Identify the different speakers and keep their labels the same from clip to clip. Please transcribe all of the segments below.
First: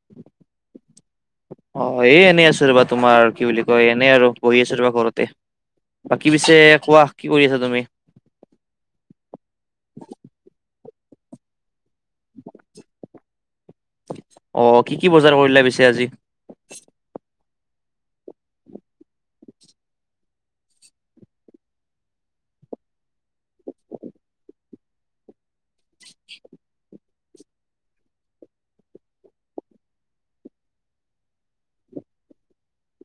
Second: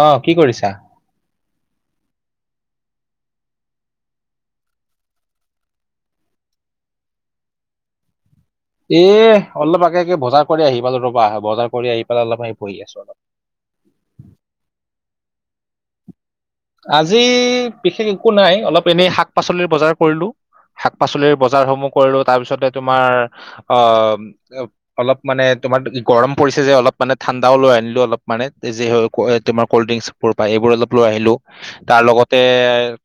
Speaker 1: অঁ, কি কৰিছা?
Speaker 2: অঁ, এ এনেই আছো ৰবা তোমাৰ কি বুলি কয় এনেই আৰু বহি আছো ৰবা ঘৰতে। বাকী পিছে কোৱা কি কৰি আছা তুমি?
Speaker 1: এ অলপ আগে আগে বজাৰ কৰি আহি পালো ৰবা বজাৰ কৰি আহি পেলাই অলপ আহি বহি আছো অলপ।
Speaker 2: অ কি কি বজাৰ কৰিলে পিছে আজি?
Speaker 1: আজি বিশেষ একো নাই অলপ এনেই শাক পাচলিৰ বজাৰ কৰিলো। শাক পাচলিৰ বজাৰসমূহ কৰিলো তাৰ পিছতে তোমাৰ আহ। অলপ মানে তোমাৰ গৰম পৰিছে যে অলপ। মানে ঠাণ্ডাও লৈ আনিলো অলপ মানে যি হয় এ তোমাৰ কল্ড্ৰিংকছ বোৰ পায় এইবোৰ অলপ লৈ আহিলো। তাৰ লগতে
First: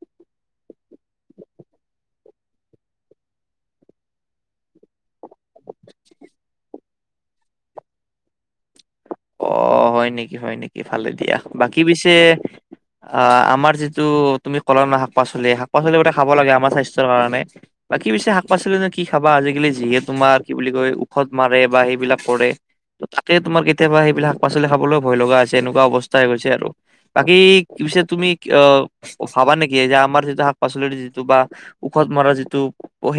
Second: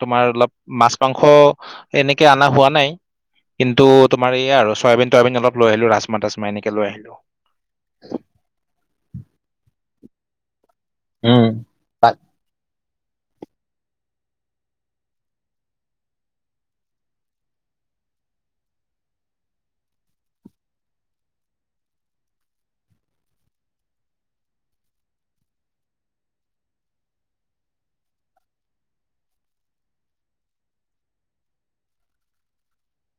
Speaker 1: তোমাৰ অলপ মাছ মাংস এনেকে আনা হোৱা নাই। কিন্তু তোমাৰ এইয়া আৰু চয়াবিন তয়াবিন অলপ লৈ আহিলো ৰাজমা তাচমা এনেকে লৈ আহিলো।
Speaker 2: অ হয় নেকি হয় নেকি ভালে দিয়া, বাকী
Speaker 1: উম
Speaker 2: পিছে আহ আমাৰ যিটো তুমি কলা ন শাক পাচলি, শাক পাচলি বোৰ তে খাব লাগে আমাৰ স্বাস্থ্যৰ কাৰণে। বাকী পিছে শাক পাচলিনো কি খাবা, আজিকালি যিহে তোমাৰ কি বুলি কয় ওষধ মাৰে বা সেইবিলাক কৰে। ত তাকে তোমাৰ কেতিয়াবা সেইবিলাক শাক পাচলি খাবলৈও ভয় লগা হৈছে এনেকুৱা অৱস্থা হৈ গৈছে আৰু। বাকী কি পিছে তুমি অহ ভাবা নেকি যে আমাৰ যিটো শাক পাচলিৰ যিটো বা ঔষধ মৰা যিটো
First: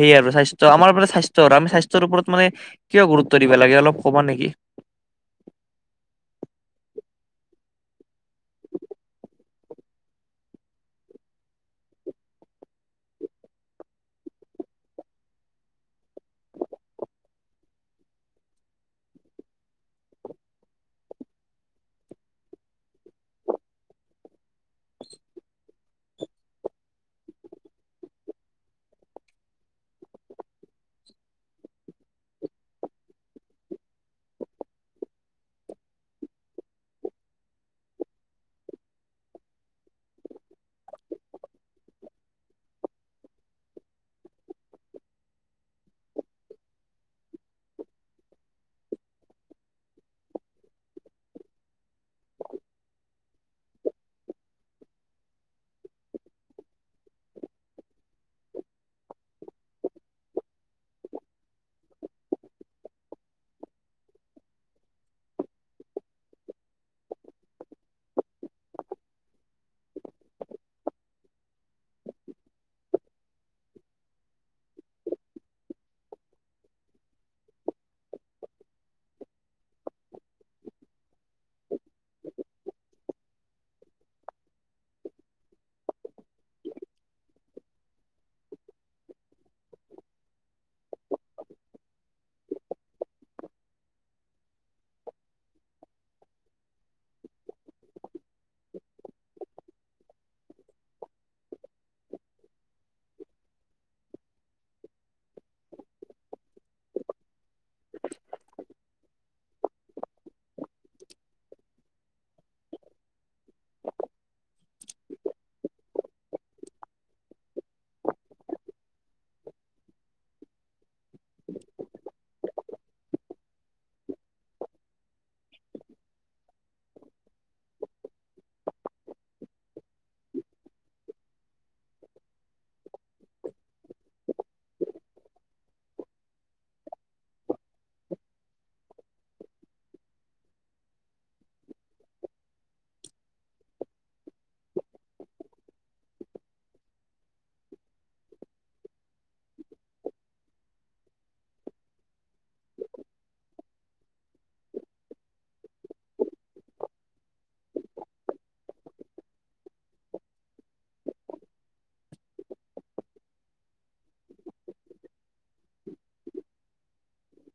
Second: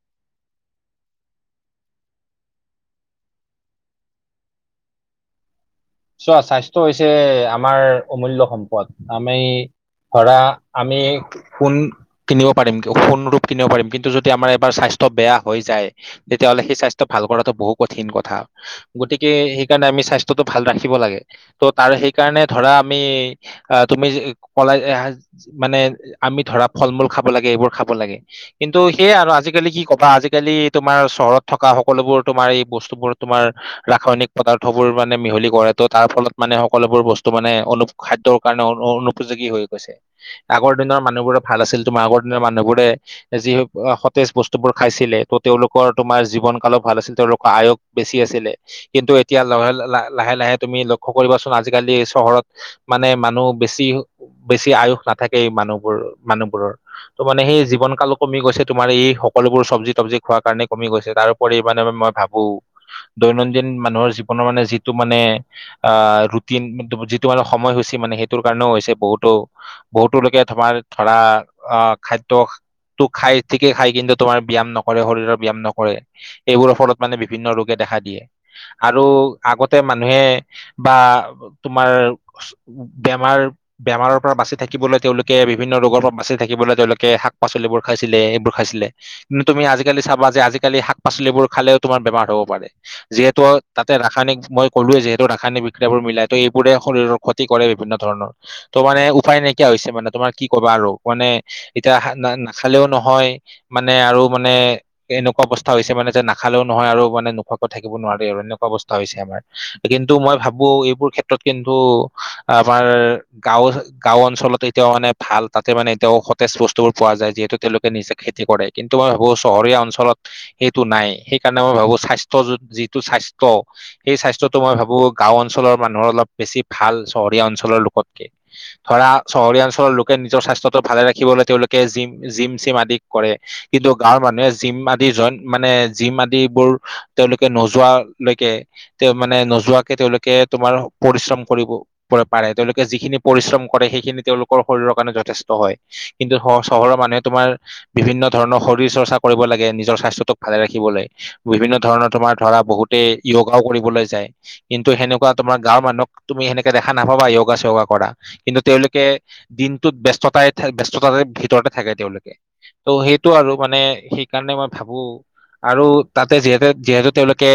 Speaker 2: সেই আৰু স্বাস্থ্য আমাৰ মানে স্বাস্থ্যৰ আমি স্বাস্থ্যৰ ওপৰত মানে কিয় গুৰুত্ব দিব লাগে অলপ কবা নেকি?
Speaker 1: চোৱা স্বাস্থ্য হৈছে আমাৰ অমূল্য সম্পদ আমি ধৰা আমি সোণ কিনিব পাৰিম, সোণ ৰূপ কিনিব পাৰিম, কিন্তু যদি আমাৰ এবাৰ স্বাস্থ্য বেয়া হৈ যায় তেতিয়া হ'লে সেই স্বাস্থ্য ভাল কৰাটো বহু কঠিন কথা, গতিকে সেইকাৰণে আমি স্বাস্থ্যটো ভাল ৰাখি কিব লাগে ত' তাৰ সেইকাৰণে ধৰা আমি আহ তুমি কলাই [inaudible] মানে আমি ধৰা ফল মূল খাব লাগে এইবোৰ খাব লাগে। কিন্তু সেইয়া আৰু আজিকালি কি কবা আজিকালি তোমাৰ চহৰত থকা সকলোবোৰ তোমাৰ এই বস্তুবোৰ তোমাৰ ৰাসায়নিক পদাৰ্থ বোৰ মানে মিহলি কৰে। ত' তাৰ ফলত মানে সকলোবোৰ বস্তু মানে অনু খাদ্যৰ কাৰণে অনুপযোগী হৈ গৈছে। আগৰ দিনৰ মানুহবোৰৰ ভাল আছিল তোমাৰ আগৰ দিনৰ মানুহবোৰে যি সতেজ বস্তুবোৰ খাইছিলে ত' তেওঁলোকৰ তোমাৰ জীৱন কালো ভাল আছিল, তেওঁলোকৰ আয়োগ বেছি আছিলে, কিন্তু এতিয়া ল লাহে লাহে তুমি লক্ষ্য কৰিবাচোন আজিকালি চহৰত মানে মানুহ বেছি বেছি আয়ুস নাথাকেই মানুহবোৰ মানুহবোৰৰ। ত' মানে সেই জীৱন কালো কমি গৈছে তোমাৰ এই সকলোবোৰ চব্জি তবজি খোৱা কাৰণে কমি গৈছে, তাৰ পৰি মানে মই ভাবো, দৈনন্দিন মানুহৰ জীৱনৰ মানে যিটো মানে আহ ৰুটিন যিটো মানে সময়সূচী মানে সেইটোৰ কাৰণেও হৈছে বহুতো বহুতো লোকে তোমাৰ ধৰা অ খাদ্য তো খায় ঠিকে খায় কিন্তু তোমাৰ ব্যায়াম নকৰে শৰীৰৰ ব্যায় নকৰে। এইবোৰৰ ফলত মানে বিভিন্ন ৰোগে দেখা দিয়ে। আৰু আগতে মানুহে বা তোমাৰ বেমাৰ বেমাৰৰ পৰা বাচি থাকিবলে তেওঁলোকে বিভিন্ন ৰোগৰ পৰা বাচি থাকিবলে তেওঁলোকে শাক পাচলিবোৰ খাইছিলে এইবোৰ খাইছিলে। কিন্তু তুমি আজিকালি চাবা যে আজিকালি শাক পাচলিবোৰ খালেও তোমাৰ বেমাৰ হ'ব পাৰে। যিহেতু তাতে ৰাসায়নিক মই ক'লোৱে যিহেতু ৰাসায়নিক বিক্ৰাবোৰ মিলাই ত' এইবোৰে শৰীৰৰ ক্ষতি কৰে বিভিন্ন ধৰণৰ। ত' মানে উপায় নাইকিয়া হৈছে মানে তোমাৰ কি কবা আৰু মানে এতিয়া না নাখালেও নহয় মানে আৰু মানে এনেকুৱা অৱস্থা হৈছে মানে যে নাখালেও নহয় আৰু মানে নোখোৱাকৈ থাকিব নোৱাৰে আৰু এনেকুৱা অৱস্থা হৈছে আমাৰ। কিন্তু মই ভাবো এইবোৰ ক্ষেত্ৰত কিন্তু আমাৰ গাঁও গাঁও অঞ্চলত এতিয়াও মানে ভাল, তাতে মানে এতিয়াও সতেজ বস্তুবোৰ পোৱা যায় যিহেতু তেওঁলোকে নিজে খেতি কৰে। কিন্তু মই ভাবো চহৰীয়া অঞ্চলত সেইটো নাই, সেইকাৰণে মই ভাবো স্বাস্থ্য যিটো স্বাস্থ্য সেই স্বাস্থ্য টো মই ভাবো গাঁও অঞ্চলৰ মানুহৰ অলপ বেছি ভাল চহৰীয়া অঞ্চলৰ লোকতকে। ধৰা চহৰীয়া অঞ্চলৰ লোকে নিজৰ স্বাস্থ্যটো ভালে ৰাখিবলে তেওঁলোকে জিম জিম চিম আদি কৰে। কিন্তু গাঁৱৰ মানুহে জিম আদি জইন মানে জিম আদিবোৰ তেওঁলোকে নোযোৱালৈকে তেওঁ মানে নোযোৱাকে তেওঁলোকে তোমাৰ পৰিশ্ৰম কৰিব। পাৰে। তেওঁলোকে যিখিনি পৰিশ্ৰম কৰে সেইখিনি তেওঁলোকৰ শৰীৰৰ কাৰণে যথেষ্ট হয়। কিন্তু হ চহৰৰ মানুহে তোমাৰ বিভিন্ন ধৰণৰ শৰীৰ চৰ্চা কৰিব লাগে নিজৰ স্বাস্থ্যটোক ভালে ৰাখিবলে। বিভিন্ন ধৰণৰ তোমাৰ ধৰা বহুতে যগাও কৰিবলে যায়। কিন্তু সেনেকুৱা তোমাৰ গাঁৱৰ মানুহক তুমি সেনেকে দেখা নাপাবা যগা চিযগা কৰা। কিন্তু তেওঁলোকে দিনটোত ব্যস্ততাই ব্যস্ততাৰে ভিতৰতে থাকে তেওঁলোকে। ত' সেইটো আৰু মানে সেইকাৰণে মই ভাবোঁ আৰু তাতে যিহেতু যিহেতু তেওঁলোকে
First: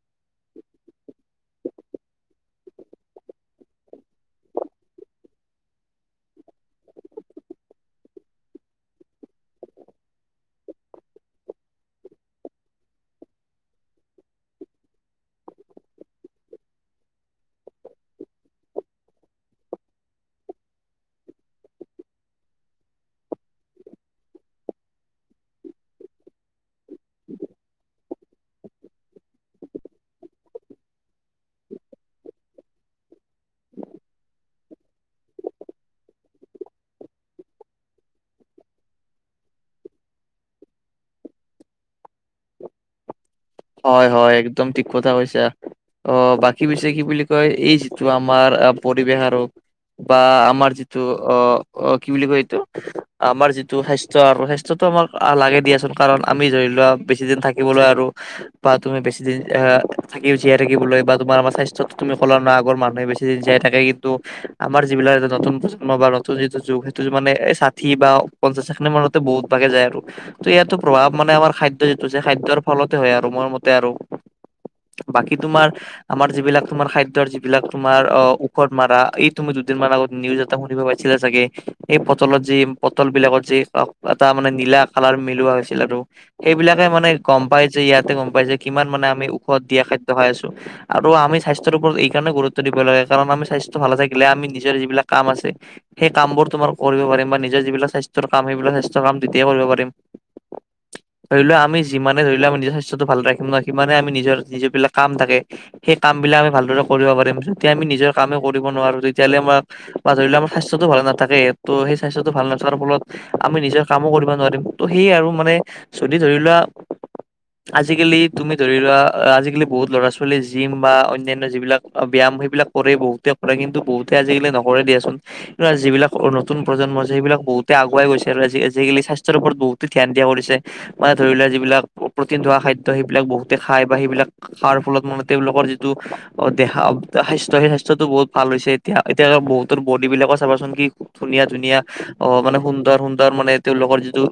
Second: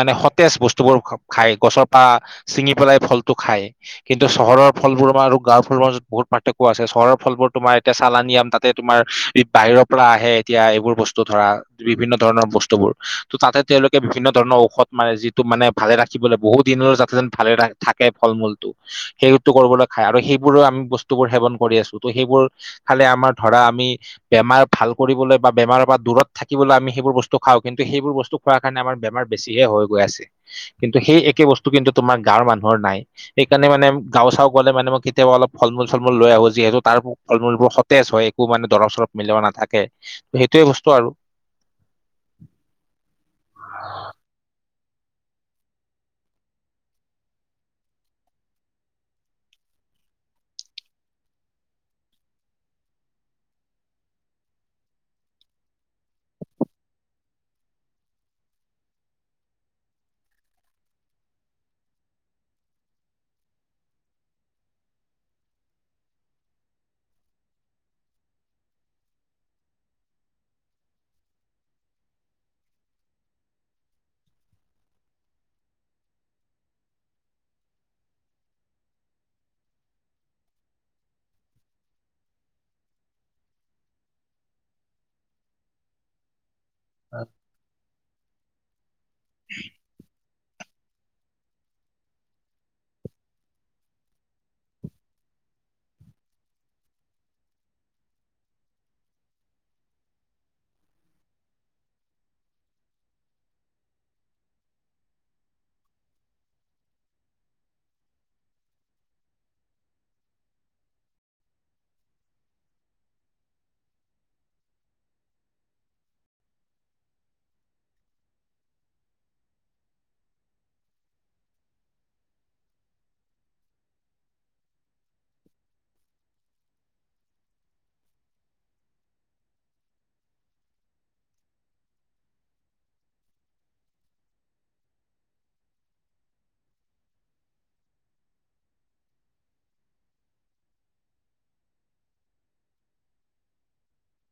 Speaker 1: মানে সতেজ বস্তু তুবোৰো খ খায় গছৰ পা ছিঙি পেলাই ফলটো খায়। কিন্তু চহৰৰ ফলবোৰ আমাৰ আৰু গাঁৱৰ ফলবোৰ মাজত বহুত পাৰ্থক্য আছে। চহৰৰ ফলবোৰ তোমাৰ এতিয়া চালানি আম তাতে তোমাৰ বাহিৰৰ পৰা আহে এতিয়া এইবোৰ বস্তু ধৰা। বিভিন্ন ধৰণৰ বস্তুবোৰ। ত' তাতে তেওঁলোকে বিভিন্ন ধৰণৰ ঔষধ মানে যি টো মানে ভালে ৰাখিবলৈ বহুত দিনৰ যাতে যেন ভালে থাকে ফল মূলটো সেইটো কৰিবলৈ খাই আৰু সেইবোৰো আমি বস্তুবোৰ সেৱন কৰি আছোঁ। ত' সেইবোৰ খালে আমাৰ ধৰা আমি বেমাৰ ভাল কৰিবলৈ বা বেমাৰৰ পৰা দূৰত থাকিবলৈ আমি সেইবোৰ বস্তু খাওঁ। কিন্তু সেইবোৰ বস্তু খোৱা কাৰণে আমাৰ বেমাৰ বেছিহে হৈ গৈ আছে। কিন্তু সেই একে বস্তু কিন্তু তোমাৰ গাঁৱৰ মানুহৰ নাই। সেইকাৰণে মানে গাওঁ চাওঁ গ'লে মানে মই কেতিয়াবা অলপ ফলমূল চলমূল লৈ আহো যিহেতু তাৰ ফল মূলবোৰ স সতেজ হয় একো মানে দৰৱ চৰৱ মিলোৱা নাথাকে সেইটোৱে বস্তু আৰু
Speaker 2: হয় হয় একদম ঠিক কথা কৈছা। অ বাকী পিছে কি বুলি কয় এই যিটো আমাৰ আ পৰিৱেশ আৰু বা আমাৰ যিটো অ অ কি বুলি কয় এইটো আমাৰ যিটো স্বাস্থ্য আৰু স্বাস্থ্যটো আমাক লাগে দিয়াচোন কাৰণ আমি ধৰি লোৱা বেছি দিন থাকিবলৈ আৰু বা তুমি বেছিদিন এ থাকিব জীয়াই থাকিবলৈ বা তোমাৰ আমাৰ স্বাস্থ্যটো তুমি ক'লা না আগৰ মানুহে বেছি জীয়াই থাকে কিন্তু। আমাৰ যিবিলাক এটা নতুন প্ৰজন্ম বা নতুন যিটো যুগ সেইটো মানে এই ষাঠি বা পঞ্চাশ ষাঠি মানতে বহুত ভাগে যায় আৰু, ত' ইয়াতো প্ৰভাৱ মানে আমাৰ খাদ্য যিটো যে খাদ্যৰ ফলতে হয় আৰু মোৰ মতে আৰু বাকী তোমাৰ আমাৰ যিবিলাক তোমাৰ খাদ্যৰ যিবিলাক তোমাৰ অ ঔষধ মাৰা এই তুমি দুদিনমান আগত নিউজ এটা শুনিব পাইছিলা চাগে এই পটলত যে পটল বিলাকত যে এটা মানে নীলা কালাৰ মিলোৱা হৈছিল আৰু। সেইবিলাকে মানে গম পাই যে ইয়াতে গম পাই যে কিমান মানে আমি ঔষধ দিয়া খাদ্য খাই আছোঁ। আৰু আমি স্বাস্থ্যৰ ওপৰত এই কাৰণে গুৰুত্ব দিব লাগে কাৰণ আমি স্বাস্থ্য ভালে থাকিলে আমি নিজৰ যিবিলাক কাম আছে সেই কামবোৰ তোমাৰ কৰিব পাৰিম বা নিজৰ যিবিলাক স্বাস্থ্যৰ কাম সেইবিলাক স্বাস্থ্যৰ কাম তেতিয়াই কৰিব পাৰিম। ধৰি লোৱা আমি যিমানে ধৰি লোৱা আমি নিজৰ স্বাস্থ স্বাস্থ্যটো ভালে ৰাখিম ন সিমানে আমি নিজৰ যিবিলাক কাম থাকে। সেই কামবিলাক আমি ভালদৰে কৰিব পাৰিম। যেতিয়া আমি নিজৰ কামে কৰিব নোৱাৰোঁ তেতিয়াহ'লে আমাক বা ধৰি লোৱা আমাৰ স্বাস্থ্যটো ভালে নাথাকে ত' সেই স্বাস্থ্যটো ভাল নথকাৰ ফলত আমি নিজৰ কামো কৰিব নোৱাৰিম। ত' সেয়ে আৰু মানে যদি ধৰি লোৱা আজিকালি তুমি ধৰি লোৱা আজিকালি বহুত ল'ৰা ছোৱালীয়ে জিম বা অন্যান্য যিবিলাক ব্যায়াম সেইবিলাক কৰে বহুতে কৰে কিন্তু বহুতে আজিকালি নকৰে দিয়াচোন। যিবিলাক নতুন প্ৰজন্ম আছে সেইবিলাক বহুতে আগুৱাই গৈছে আৰু আজি আজিকালি স্বাস্থ্যৰ ওপৰত বহুতে ধ্যান দিয়া কৰিছে। মানে ধৰি লোৱা যিবিলাক প্ৰ'টিন থকা খাদ্য সেইবিলাক বহুতে খাই বা সেইবিলাক খাৱাৰ ফলত মানে তেওঁলোকৰ যিটো অ দেহা স্বাস্থ্য সেই স্বাস্থ্যটো বহুত ভাল হৈছে। এতিয়া এতিয়া ধৰা বহুতৰ বডী বিলাকক চাবাচোন কি ধুনীয়া ধুনীয়া অ মানে সুন্দৰ সুন্দৰ মানে তেওঁলোকৰ যিটো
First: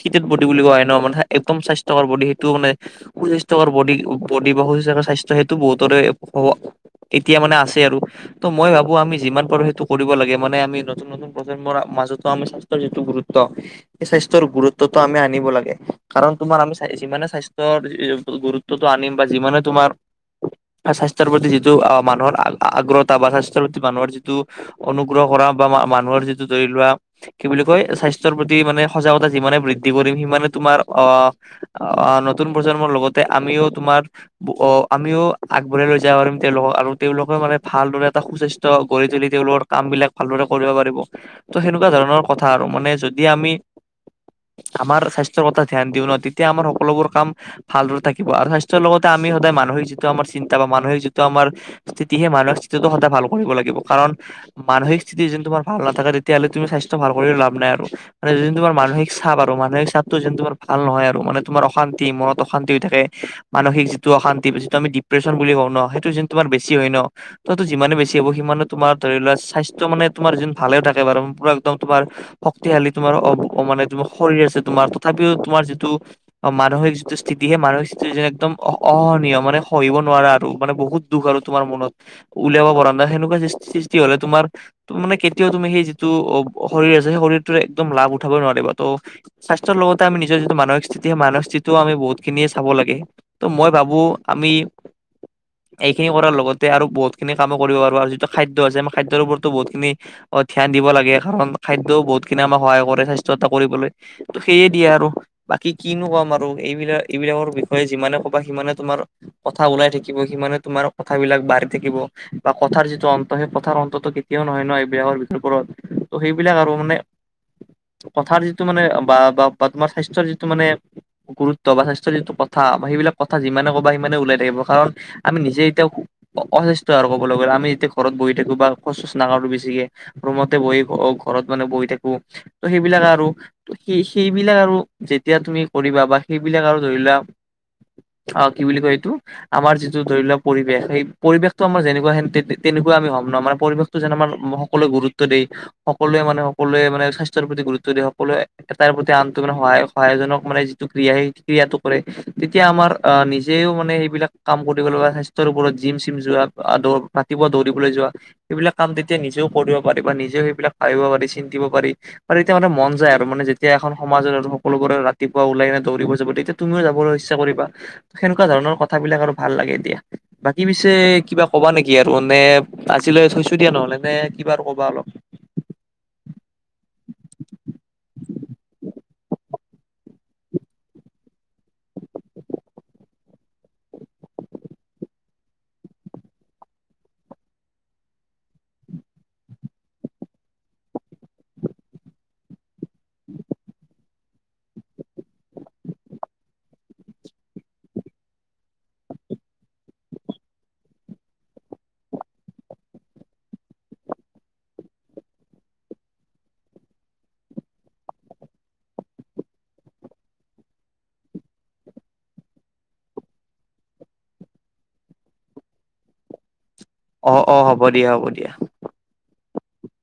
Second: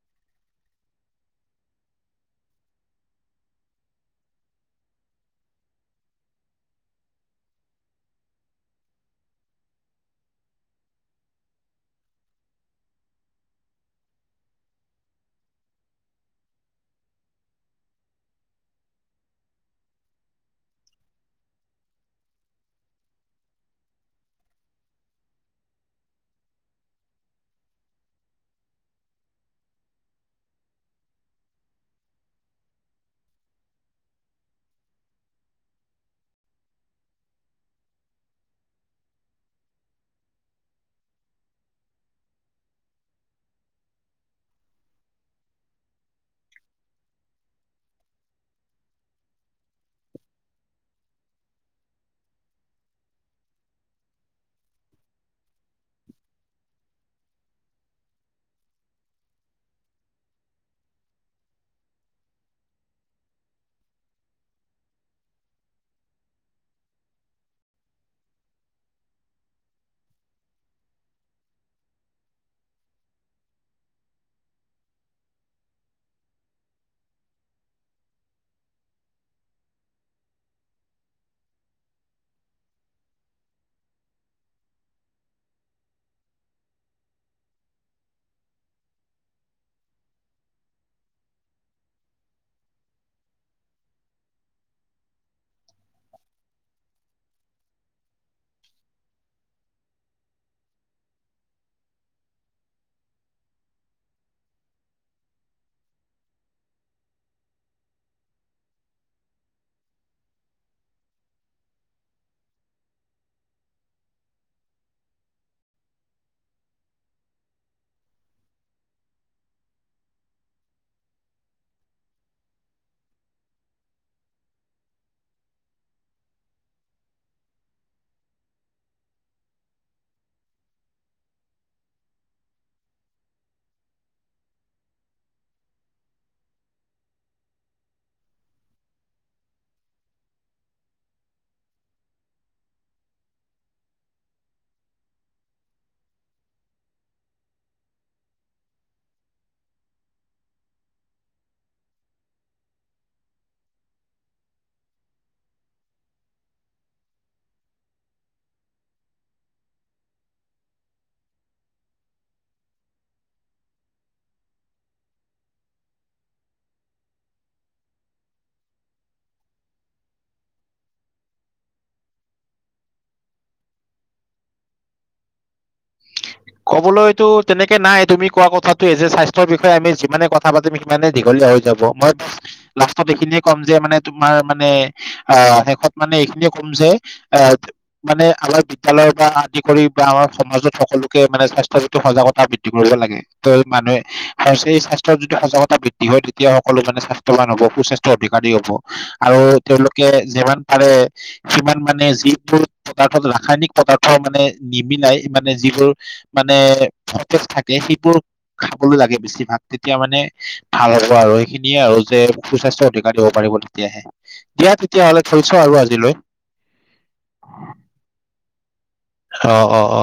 Speaker 2: শীত বদি বুলি কোৱা হয় ন মানে একদম চাইস্থ, স ব সেইটো মানে সুস্বাস্থ্যৰ ব বডি বা সুস্বাস্থ্য হয় সেইটো বহুতৰে হ, এতিয়া মানে আছে আৰু ত মই ভাবো আমি যিমান পাৰো সেইটো কৰিব লাগে মানে আমি নতুন, নতুন প্ৰজন্মৰ মাজতো আমি স্বাস্থ্যৰ যিটো গুৰুত্ব, সেই স্বাস্থ্যৰ গুৰুত্বটো আমি আনিব লাগে কাৰণ তোমাৰ আমি, যিমানে স্বাস্থ্য গুৰুত্বটো আনিম বা যিমানে তোমাৰ, স্বাস্থ্যৰ প্ৰতি যিটো মানুহৰ আগ্ৰতা বা স্বাস্থ্যৰ প্ৰতি মানুহৰ যিটো, অনুগ্ৰহ কৰা বা মানুহৰ যিটো ধৰি লোৱা। কি বুলি কয় স্বাস্থ্যৰ প্ৰতি মানে সজাগতা যিমানে বৃদ্ধি কৰিম সিমানে তোমাৰ আহ অ নতুন প্ৰজন্মৰ লগতে আমিও তোমাৰ। অ আমিও আগবঢ়াই লৈ যাওঁ পাৰিম তেওঁলোক আৰু তেওঁলোকে মানে ভালদৰে এটা সুস্বাস্থ্য গঢ়ি তুলি তেওঁলোকৰ। কাম বিলাক ভালদৰে কৰিব পাৰিব ত সেনেকুৱা ধৰণৰ কথা আৰু মানে যদি আমি। আমাৰ স্বাস্থ্যৰ কথা ধ্যান দিও ন তেতিয়া আমাৰ সকলোবোৰ কাম। ভালদৰে থাকিব আৰু স্বাস্থ্যৰ লগতে আমি সদায় মানসিক যিটো আমাৰ চিন্তা বা মানসিক যিটো আমাৰ। স্থিতিহে মানুহৰ স্থিতিটো সদায় ভাল কৰিব লাগিব কাৰণ, মানসিক স্থিতি যোনটো যদি তোমাৰ ভাল নাথাকে তেতিয়াহলে তুমি স্বাস্থ্য ভাল কৰিও লাভ নাই আৰু মানে যদি তোমাৰ মানসিক চাপ আৰু মানসিক চাপটো যদি তোমাৰ ভাল নহয় আৰু মানে তোমাৰ অশান্তি মনত অশান্তি হৈ থাকে। মানসিক যিটো অশান্তি যিটো আমি ডিপ্ৰেশচন বুলি কওঁ ন সেইটো যদি তুমাৰ বেছি হয় ন। তইতো যিমানে বেছি হব সিমানে তোমাৰ ধৰি লোৱা স্বাস্থ্য মানে তোমাৰ যোন ভালেও থাকে বাৰু পৰা একদম তোমাৰ, শক্তিশালী তোমাৰ অ মানে তোমাৰ শৰীৰ আছে তোমাৰ তথাপিও তোমাৰ যিটো। অ মানসিক যিটো স্থিতি সেই মানসিক স্থিতিটো যেনে একদম অসহনীয় মানে সহিব নোৱাৰা আৰু মানে বহুত, দুখ আৰু তোমাৰ মনত উলিয়াব পৰা নাই সেনেকুৱা সৃষ্টি হলে তোমাৰ। মানে কেতিয়াও তুমি সেই যিটো অ শৰীৰ আছ সেই শৰীৰটো একদম লাভ উঠাবই নোৱাৰিবা ত, স্বাস্থ্য লগতে আমি নিজৰ যটো মানসিক স্থিতি মানস স্থিতিও আমি বহুতখিনিয়ে চাব লাগে ত' মই ভাবো আমি, এইখিনি কৰাৰ লগতে আৰু বহুত খিনি কামো কৰিব পাৰো আৰু যিটো খাদ্য আছে আমি খাদ্যৰ ওপৰতো বহুত খিনি। অ ধ্যান দিব লাগে কাৰণ খাদ্যও বহুতখিনি আমাক সহায় কৰে স্বাস্থ্য এটা কৰিবলৈ। ত সেইয়ে দিয়ে আৰু বাকী কিনো কম আৰু এইবিলাক এইবিলাকৰ বিষয়ে যিমানে ক'বা সিমানে তোমাৰ। কথা ওলাই থাকিব সিমানে তোমাৰ কথাবিলাক বাঢ়ি থাকিব। বা কথাৰ যিটো অন্ত সেই কথাৰ অন্ততটো কেতিয়াও নহয় ন এইবিলাকৰ ওপৰত, ত সেইবিলাক আৰু মানে কথাৰ যিটো মানে বা বা বা তোমাৰ স্বাস্থ্যৰ যিটো, মানে গুৰুত্ব বা স্বাস্থ্যৰ যিটো কথা বা সেইবিলাক কথা যিমানে ক'বা সিমানে ওলাই থাকিব কাৰণ, আমি নিজে এতিয়া অসুস্থ আৰু ক'বলৈ গ'লে আমি যেতিয়া ঘৰত বহি থাকো বা খোচ চোচ নাকাঢ়ো বেছিকে। ৰুমতে বহি ঘৰত মানে বহি থাকো ত সেইবিলাক আৰু সেই সেইবিলাক আৰু যেতিয়া তুমি কৰিবা বা সেইবিলাক আৰু ধৰি লোৱা অ কি বুলি কয় এইটো, আমাৰ যিটো ধৰি লোৱাক পৰিৱেশ সেই পৰিৱেশটো আমাৰ যেনেকুৱা তেনেকুৱা আমি হ'ম ন আমাৰ পৰিৱেশ, যেন আমাৰ সকলোৱে গুৰুত্ব দিয়ে। সকলোৱে মানে সকলোৱে মানে স্বাস্থ্যৰ প্ৰতি গুৰুত্ব দিয়ে সকলোৱে এটা প্ৰতি আনটোৱে মানে সহায়, সাহায় জনক মানে যিটো ক্ৰিয়া সেই ক্ৰিয়াটো কৰে। তেতিয়া আমাৰ আহ নিজেও মানে সেইবিলাক কাম কৰিবলে বা স্বাস্থ্যৰ ওপৰত জিম চিম যোৱা আদৰ। ৰাতিপুৱা দৌৰিবলৈ যোৱা সবিলাক কাম তেতিয়া নিজেও কৰিব পাৰি বা নিজেও সেইবিলাক ভাবিব পাৰি চিন্তিব পাৰি। আৰু এতিয়া মানে মন যায় আৰু মানে যেতিয়া এখন সমাজৰ আৰু সকলোকৰে ৰাতিপুৱা ওলাই নে দৌৰিব যাব তেতিয়া তুমিও যাবলৈ ইচ্ছা কৰিবা। সেনেকুৱা ধৰণৰ কথাবিলাক আৰু ভাল লাগে দিয়া। বাকী পিছে কিবা কবা নেকি আৰু নে আজিলৈ থৈছো দিয়া নহলে নে কিবা আৰু কবা অলপ।
Speaker 1: কবলৈতো তেনেকে নাই তুমি কোৱা কথাটোয়ে যে স্বাস্থ্যৰ বিষয়ে আমি যিমানে কথা পাতিম মানে দীঘলীয়া হৈ যাব মই লাষ্টত এইখিনিয়ে ক'ম যে মানে তোমাৰ মানে। আহ শেষত মানে এইখিনিয়ে কম যে এ। মানে আমাৰ বিদ্যালয়ৰ পৰা আদি কৰি বা আমাৰ সমাজত। সকলোকে মানে স্বাস্থ্য প্ৰতি সজাগতা বৃদ্ধি কৰিব লাগে ত মানুহে। আৰু স্বাস্থ্যত যদি সজাগতা বৃদ্ধি হয় তেতিয়া সকলো মানে স্বাস্থ্যৱান হ'ব সু স্বাস্থ্য অধিকাৰী হ'ব। আৰু তেওঁলোকে যিমান পাৰে। সিমান মানে যিবোৰ পদাৰ্থত ৰাসায়নিক পদাৰ্থ মানে নিমিলাই মানে যিবোৰ। মানে সতেজ থাকে সেইবোৰ খাবলৈ লাগে বেছিভাগ তেতিয়া মানে। ভাল হ'ব আৰু সেইখিনিয়ে আৰু যে সুস্বাস্থ্যৰ অধিকাৰ দিব পাৰিব তেতিয়াহে। দিয়া তেতিয়াহ'লে থৈচো আৰু আজিলৈ।
Speaker 2: অ অ হ'ব দিয়া হ'ব দিয়া।
Speaker 1: অ অ অ।